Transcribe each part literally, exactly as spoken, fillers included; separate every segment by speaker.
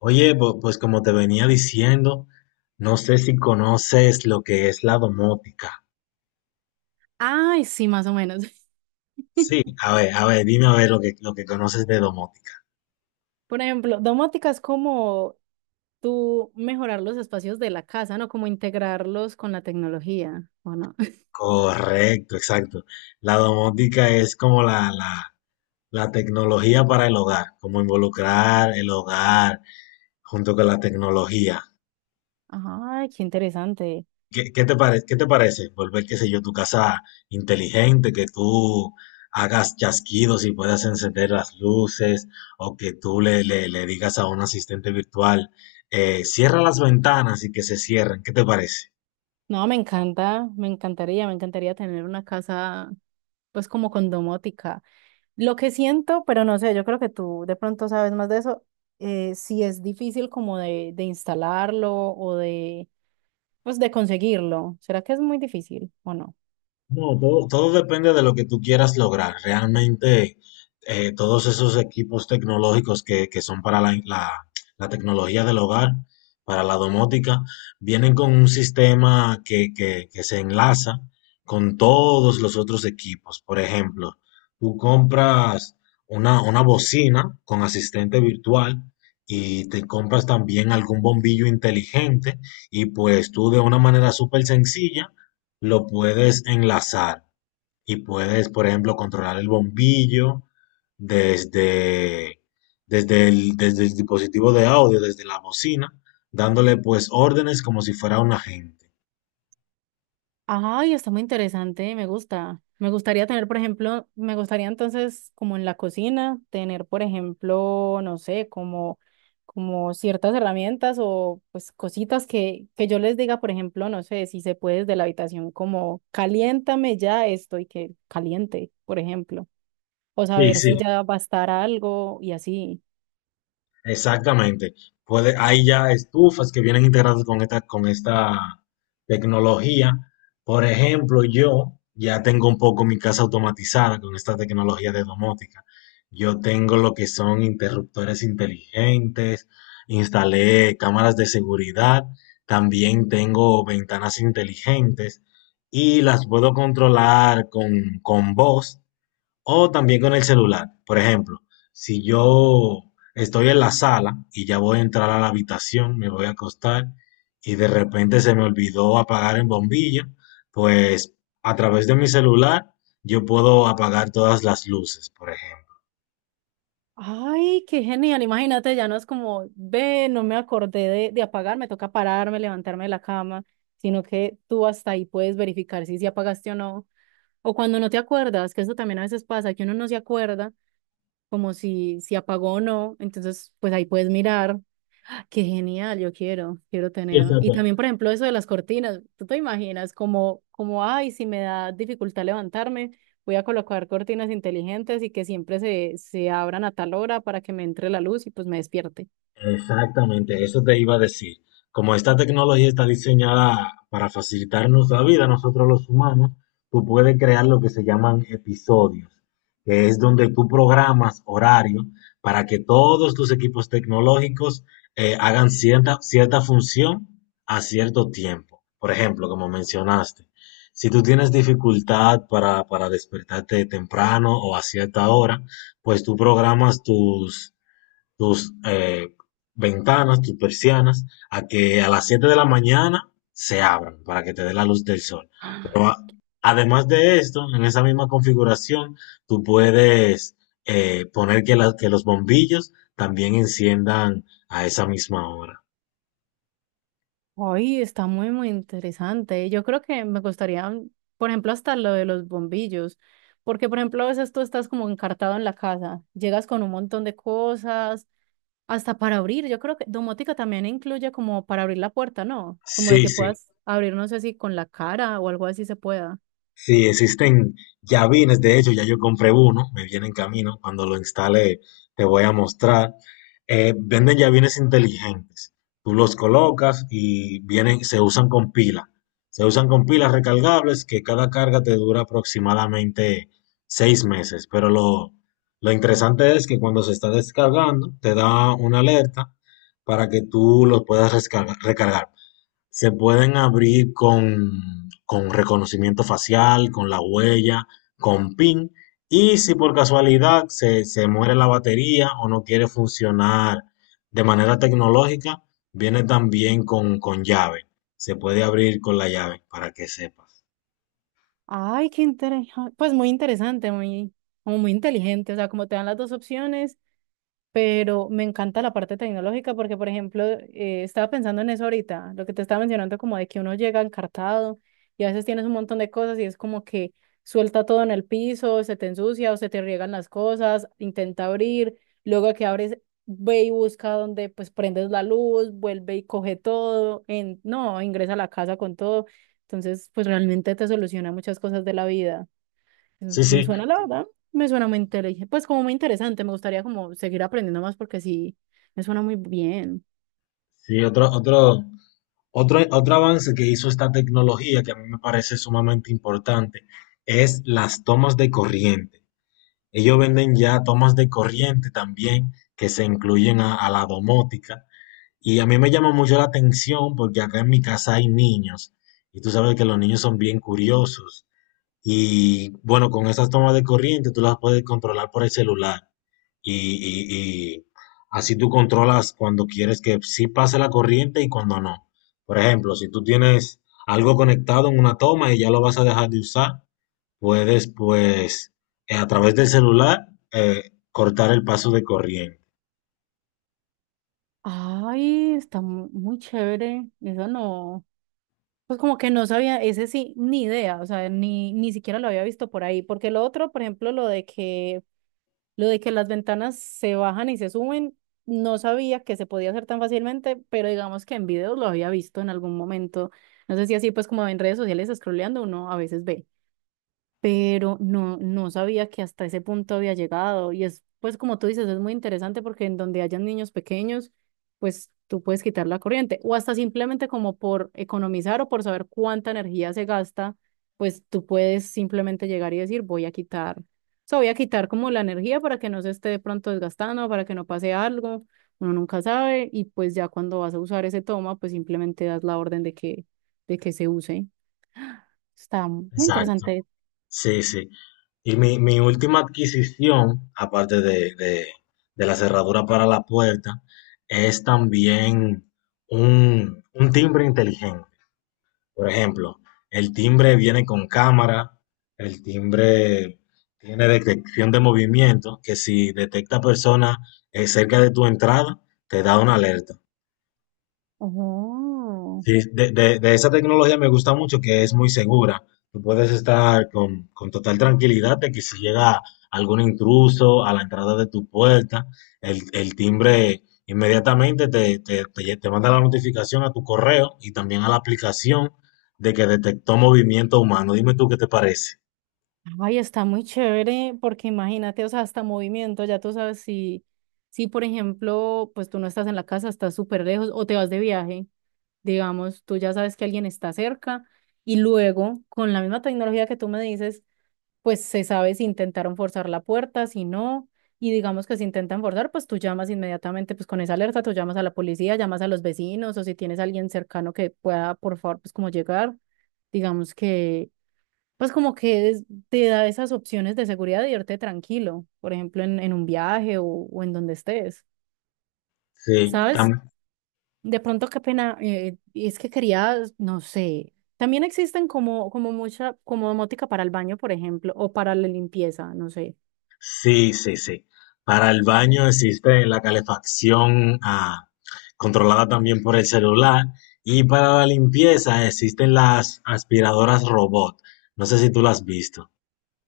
Speaker 1: Oye, pu- pues como te venía diciendo, no sé si conoces lo que es la domótica.
Speaker 2: Ay, sí, más o menos.
Speaker 1: Sí, a ver, a ver, dime a ver lo que, lo que conoces de domótica.
Speaker 2: Por ejemplo, domótica es como tú mejorar los espacios de la casa, ¿no? Como integrarlos con la tecnología, ¿o no?
Speaker 1: Correcto, exacto. La domótica es como la, la, la tecnología para el hogar, como involucrar el hogar junto con la tecnología.
Speaker 2: Ay, qué interesante.
Speaker 1: ¿Qué, qué te pare- qué te parece? Volver, qué sé yo, tu casa inteligente, que tú hagas chasquidos y puedas encender las luces, o que tú le, le- le digas a un asistente virtual, eh, cierra las ventanas y que se cierren. ¿Qué te parece?
Speaker 2: No, me encanta, me encantaría, me encantaría tener una casa, pues como con domótica. Lo que siento, pero no sé, yo creo que tú de pronto sabes más de eso, eh, si es difícil como de, de instalarlo o de, pues de conseguirlo. ¿Será que es muy difícil o no?
Speaker 1: No, todo, todo depende de lo que tú quieras lograr. Realmente, eh, todos esos equipos tecnológicos que, que son para la, la- la tecnología del hogar, para la domótica, vienen con un sistema que, que- que se enlaza con todos los otros equipos. Por ejemplo, tú compras una, una bocina con asistente virtual y te compras también algún bombillo inteligente y pues tú de una manera súper sencilla lo puedes enlazar y puedes, por ejemplo, controlar el bombillo desde, desde el, desde el dispositivo de audio, desde la bocina, dándole pues órdenes como si fuera un agente.
Speaker 2: Ay, está muy interesante, me gusta. Me gustaría tener, por ejemplo, me gustaría entonces, como en la cocina, tener, por ejemplo, no sé, como, como ciertas herramientas o pues cositas que, que yo les diga, por ejemplo, no sé, si se puede desde la habitación, como caliéntame ya esto y que caliente, por ejemplo. O
Speaker 1: Sí,
Speaker 2: saber
Speaker 1: sí.
Speaker 2: si ya va a estar algo y así.
Speaker 1: Exactamente. Puede, hay ya estufas que vienen integradas con esta, con esta tecnología. Por ejemplo, yo ya tengo un poco mi casa automatizada con esta tecnología de domótica. Yo tengo lo que son interruptores inteligentes, instalé cámaras de seguridad, también tengo ventanas inteligentes y las puedo controlar con, con voz. O también con el celular. Por ejemplo, si yo estoy en la sala y ya voy a entrar a la habitación, me voy a acostar y de repente se me olvidó apagar el bombillo, pues a través de mi celular yo puedo apagar todas las luces, por ejemplo.
Speaker 2: Ay, qué genial, imagínate, ya no es como, ve, no me acordé de, de apagar, me toca pararme, levantarme de la cama, sino que tú hasta ahí puedes verificar si, si apagaste o no. O cuando no te acuerdas, que eso también a veces pasa, que uno no se acuerda como si, si apagó o no, entonces pues ahí puedes mirar. Qué genial, yo quiero, quiero
Speaker 1: Sí,
Speaker 2: tener. Y
Speaker 1: exacto.
Speaker 2: también, por ejemplo, eso de las cortinas, ¿tú te imaginas como, como, ay, si me da dificultad levantarme, voy a colocar cortinas inteligentes y que siempre se, se abran a tal hora para que me entre la luz y pues me despierte?
Speaker 1: Exactamente, eso te iba a decir. Como esta tecnología está diseñada para facilitarnos la vida, nosotros los humanos, tú puedes crear lo que se llaman episodios, que es donde tú programas horario para que todos tus equipos tecnológicos eh, hagan cierta, cierta función a cierto tiempo. Por ejemplo, como mencionaste, si tú tienes dificultad para, para despertarte temprano o a cierta hora, pues tú programas tus tus eh, ventanas, tus persianas, a que a las siete de la mañana se abran para que te dé la luz del sol.
Speaker 2: ¡Ah!
Speaker 1: Pero a- además de esto, en esa misma configuración, tú puedes eh, poner que, la- que los bombillos también enciendan a esa misma hora.
Speaker 2: Ay, está muy, muy interesante. Yo creo que me gustaría, por ejemplo, hasta lo de los bombillos, porque, por ejemplo, a veces tú estás como encartado en la casa, llegas con un montón de cosas. Hasta para abrir, yo creo que domótica también incluye como para abrir la puerta, ¿no? Como de
Speaker 1: Sí,
Speaker 2: que
Speaker 1: sí.
Speaker 2: puedas abrir, no sé si con la cara o algo así se pueda.
Speaker 1: Sí, existen llavines, de hecho, ya yo compré uno, me viene en camino, cuando lo instale te voy a mostrar. Eh, venden llavines inteligentes, tú los colocas y vienen, se usan con pila, se usan con pilas recargables que cada carga te dura aproximadamente seis meses, pero lo, lo interesante es que cuando se está descargando te da una alerta para que tú lo puedas rescarga- recargar. Se pueden abrir con con reconocimiento facial, con la huella, con PIN. Y si por casualidad se, se muere la batería o no quiere funcionar de manera tecnológica, viene también con, con llave. Se puede abrir con la llave para que sepas.
Speaker 2: Ay, qué interesante, pues muy interesante, muy, como muy inteligente, o sea, como te dan las dos opciones, pero me encanta la parte tecnológica porque, por ejemplo, eh, estaba pensando en eso ahorita, lo que te estaba mencionando, como de que uno llega encartado y a veces tienes un montón de cosas y es como que suelta todo en el piso, se te ensucia o se te riegan las cosas, intenta abrir, luego que abres, ve y busca donde pues prendes la luz, vuelve y coge todo, en, no, ingresa a la casa con todo. Entonces, pues realmente te soluciona muchas cosas de la vida.
Speaker 1: Sí,
Speaker 2: Me
Speaker 1: sí,
Speaker 2: suena, la verdad, me suena muy interesante. Pues como muy interesante, me gustaría como seguir aprendiendo más porque sí, me suena muy bien.
Speaker 1: sí, otro, otro, otro, otro avance que hizo esta tecnología que a mí me parece sumamente importante es las tomas de corriente. Ellos venden ya tomas de corriente también que se incluyen a, a la domótica. Y a mí me llama mucho la atención porque acá en mi casa hay niños y tú sabes que los niños son bien curiosos. Y bueno, con esas tomas de corriente tú las puedes controlar por el celular. Y, y- y así tú controlas cuando quieres que sí pase la corriente y cuando no. Por ejemplo, si tú tienes algo conectado en una toma y ya lo vas a dejar de usar, puedes pues eh, a través del celular eh, cortar el paso de corriente.
Speaker 2: Ay, está mu- muy chévere. Eso no, pues como que no sabía, ese sí, ni idea, o sea, ni, ni siquiera lo había visto por ahí. Porque lo otro, por ejemplo, lo de que, lo de que las ventanas se bajan y se suben, no sabía que se podía hacer tan fácilmente, pero digamos que en videos lo había visto en algún momento. No sé si así, pues como en redes sociales, scrolleando, uno a veces ve, pero no, no sabía que hasta ese punto había llegado. Y es, pues como tú dices, es muy interesante porque en donde hayan niños pequeños, pues tú puedes quitar la corriente o hasta simplemente como por economizar o por saber cuánta energía se gasta, pues tú puedes simplemente llegar y decir, voy a quitar, o sea, voy a quitar como la energía para que no se esté de pronto desgastando, para que no pase algo, uno nunca sabe y pues ya cuando vas a usar ese toma, pues simplemente das la orden de que, de que se use. Está muy
Speaker 1: Exacto.
Speaker 2: interesante.
Speaker 1: Sí, sí. Y mi, mi última adquisición, aparte de, de- de la cerradura para la puerta, es también un, un timbre inteligente. Por ejemplo, el timbre viene con cámara, el timbre tiene detección de movimiento, que si detecta personas eh, cerca de tu entrada, te da una alerta.
Speaker 2: Oh,
Speaker 1: Sí, de, de- de esa tecnología me gusta mucho que es muy segura. Tú puedes estar con con total tranquilidad de que si llega algún intruso a la entrada de tu puerta, el, el timbre inmediatamente te, te, te- te manda la notificación a tu correo y también a la aplicación de que detectó movimiento humano. Dime tú qué te parece.
Speaker 2: ay, está muy chévere porque imagínate, o sea, hasta movimiento, ya tú sabes si, si por ejemplo, pues tú no estás en la casa, estás súper lejos o te vas de viaje, digamos, tú ya sabes que alguien está cerca y luego con la misma tecnología que tú me dices, pues se sabe si intentaron forzar la puerta, si no, y digamos que si intentan forzar, pues tú llamas inmediatamente, pues con esa alerta, tú llamas a la policía, llamas a los vecinos o si tienes a alguien cercano que pueda, por favor, pues como llegar, digamos que pues como que es- te da esas opciones de seguridad de irte tranquilo, por ejemplo, en, en un viaje o, o en donde estés,
Speaker 1: Sí,
Speaker 2: ¿sabes?
Speaker 1: tam-
Speaker 2: De pronto, qué pena, eh, y es que quería, no sé, también existen como, como mucha, como domótica para el baño, por ejemplo, o para la limpieza, no sé.
Speaker 1: sí, sí, sí. Para el baño existe la calefacción ah, controlada también por el celular y para la limpieza existen las aspiradoras robot. No sé si tú las has visto.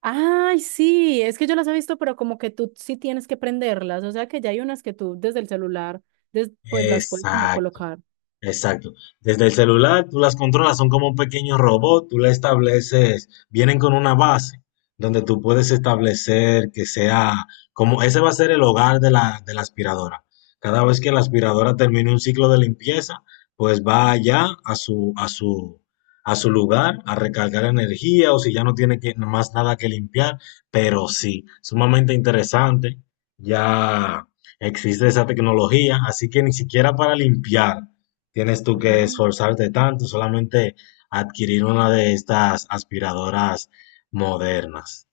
Speaker 2: Ay, sí, es que yo las he visto, pero como que tú sí tienes que prenderlas, o sea que ya hay unas que tú desde el celular, des- pues las puedes como
Speaker 1: Exacto.
Speaker 2: colocar.
Speaker 1: Exacto. Desde el celular tú las controlas, son como un pequeño robot, tú le estableces, vienen con una base donde tú puedes establecer que sea como ese va a ser el hogar de la, de la aspiradora. Cada vez que la aspiradora termine un ciclo de limpieza, pues va allá a su, a su, a su lugar a recargar energía o si ya no tiene que- más nada que limpiar, pero sí, sumamente interesante. Ya existe esa tecnología, así que ni siquiera para limpiar tienes tú
Speaker 2: Ajá.
Speaker 1: que esforzarte tanto, solamente adquirir una de estas aspiradoras modernas.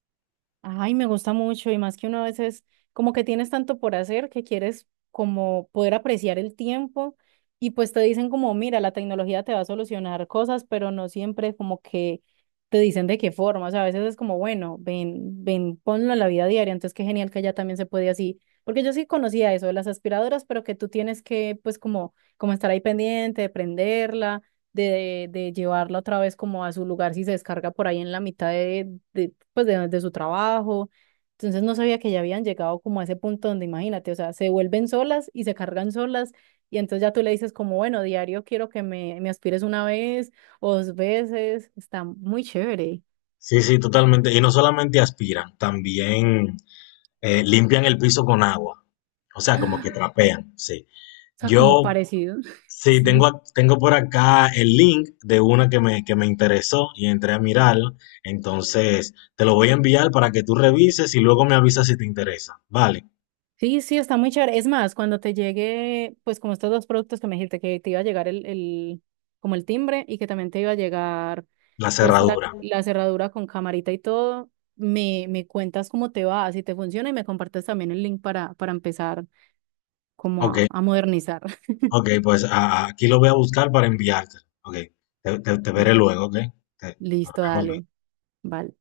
Speaker 2: Ay, me gusta mucho y más que uno a veces como que tienes tanto por hacer que quieres como poder apreciar el tiempo y pues te dicen como, mira, la tecnología te va a solucionar cosas, pero no siempre como que te dicen de qué forma, o sea, a veces es como, bueno, ven, ven, ponlo en la vida diaria, entonces qué genial que ya también se puede así, porque yo sí conocía eso de las aspiradoras, pero que tú tienes que pues como, como estar ahí pendiente, prenderla de, de llevarla otra vez como a su lugar si se descarga por ahí en la mitad de, de, pues de, de su trabajo. Entonces no sabía que ya habían llegado como a ese punto donde imagínate, o sea, se vuelven solas y se cargan solas y entonces ya tú le dices como, bueno, diario quiero que me, me aspires una vez o dos veces, está muy chévere,
Speaker 1: Sí, sí, totalmente. Y no solamente aspiran, también eh, limpian el piso con agua. O sea, como que trapean, sí.
Speaker 2: o sea, como
Speaker 1: Yo,
Speaker 2: parecido.
Speaker 1: sí, tengo,
Speaker 2: Sí.
Speaker 1: ac- tengo por acá el link de una que me, que me interesó y entré a mirarla. Entonces, te lo voy a enviar para que tú revises y luego me avisas si te interesa. Vale,
Speaker 2: Sí, sí, está muy chévere. Es más, cuando te llegue, pues como estos dos productos que me dijiste, que te iba a llegar el, el, como el timbre y que también te iba a llegar,
Speaker 1: la
Speaker 2: pues la,
Speaker 1: cerradura.
Speaker 2: la cerradura con camarita y todo, me, me cuentas cómo te va, si te funciona y me compartes también el link para, para empezar como
Speaker 1: Ok,
Speaker 2: a, a modernizar.
Speaker 1: Ok, pues a- a- aquí lo voy a buscar para enviártelo. Ok, te, te- te veré luego, ok. Te- Nos
Speaker 2: Listo,
Speaker 1: vemos.
Speaker 2: dale, vale.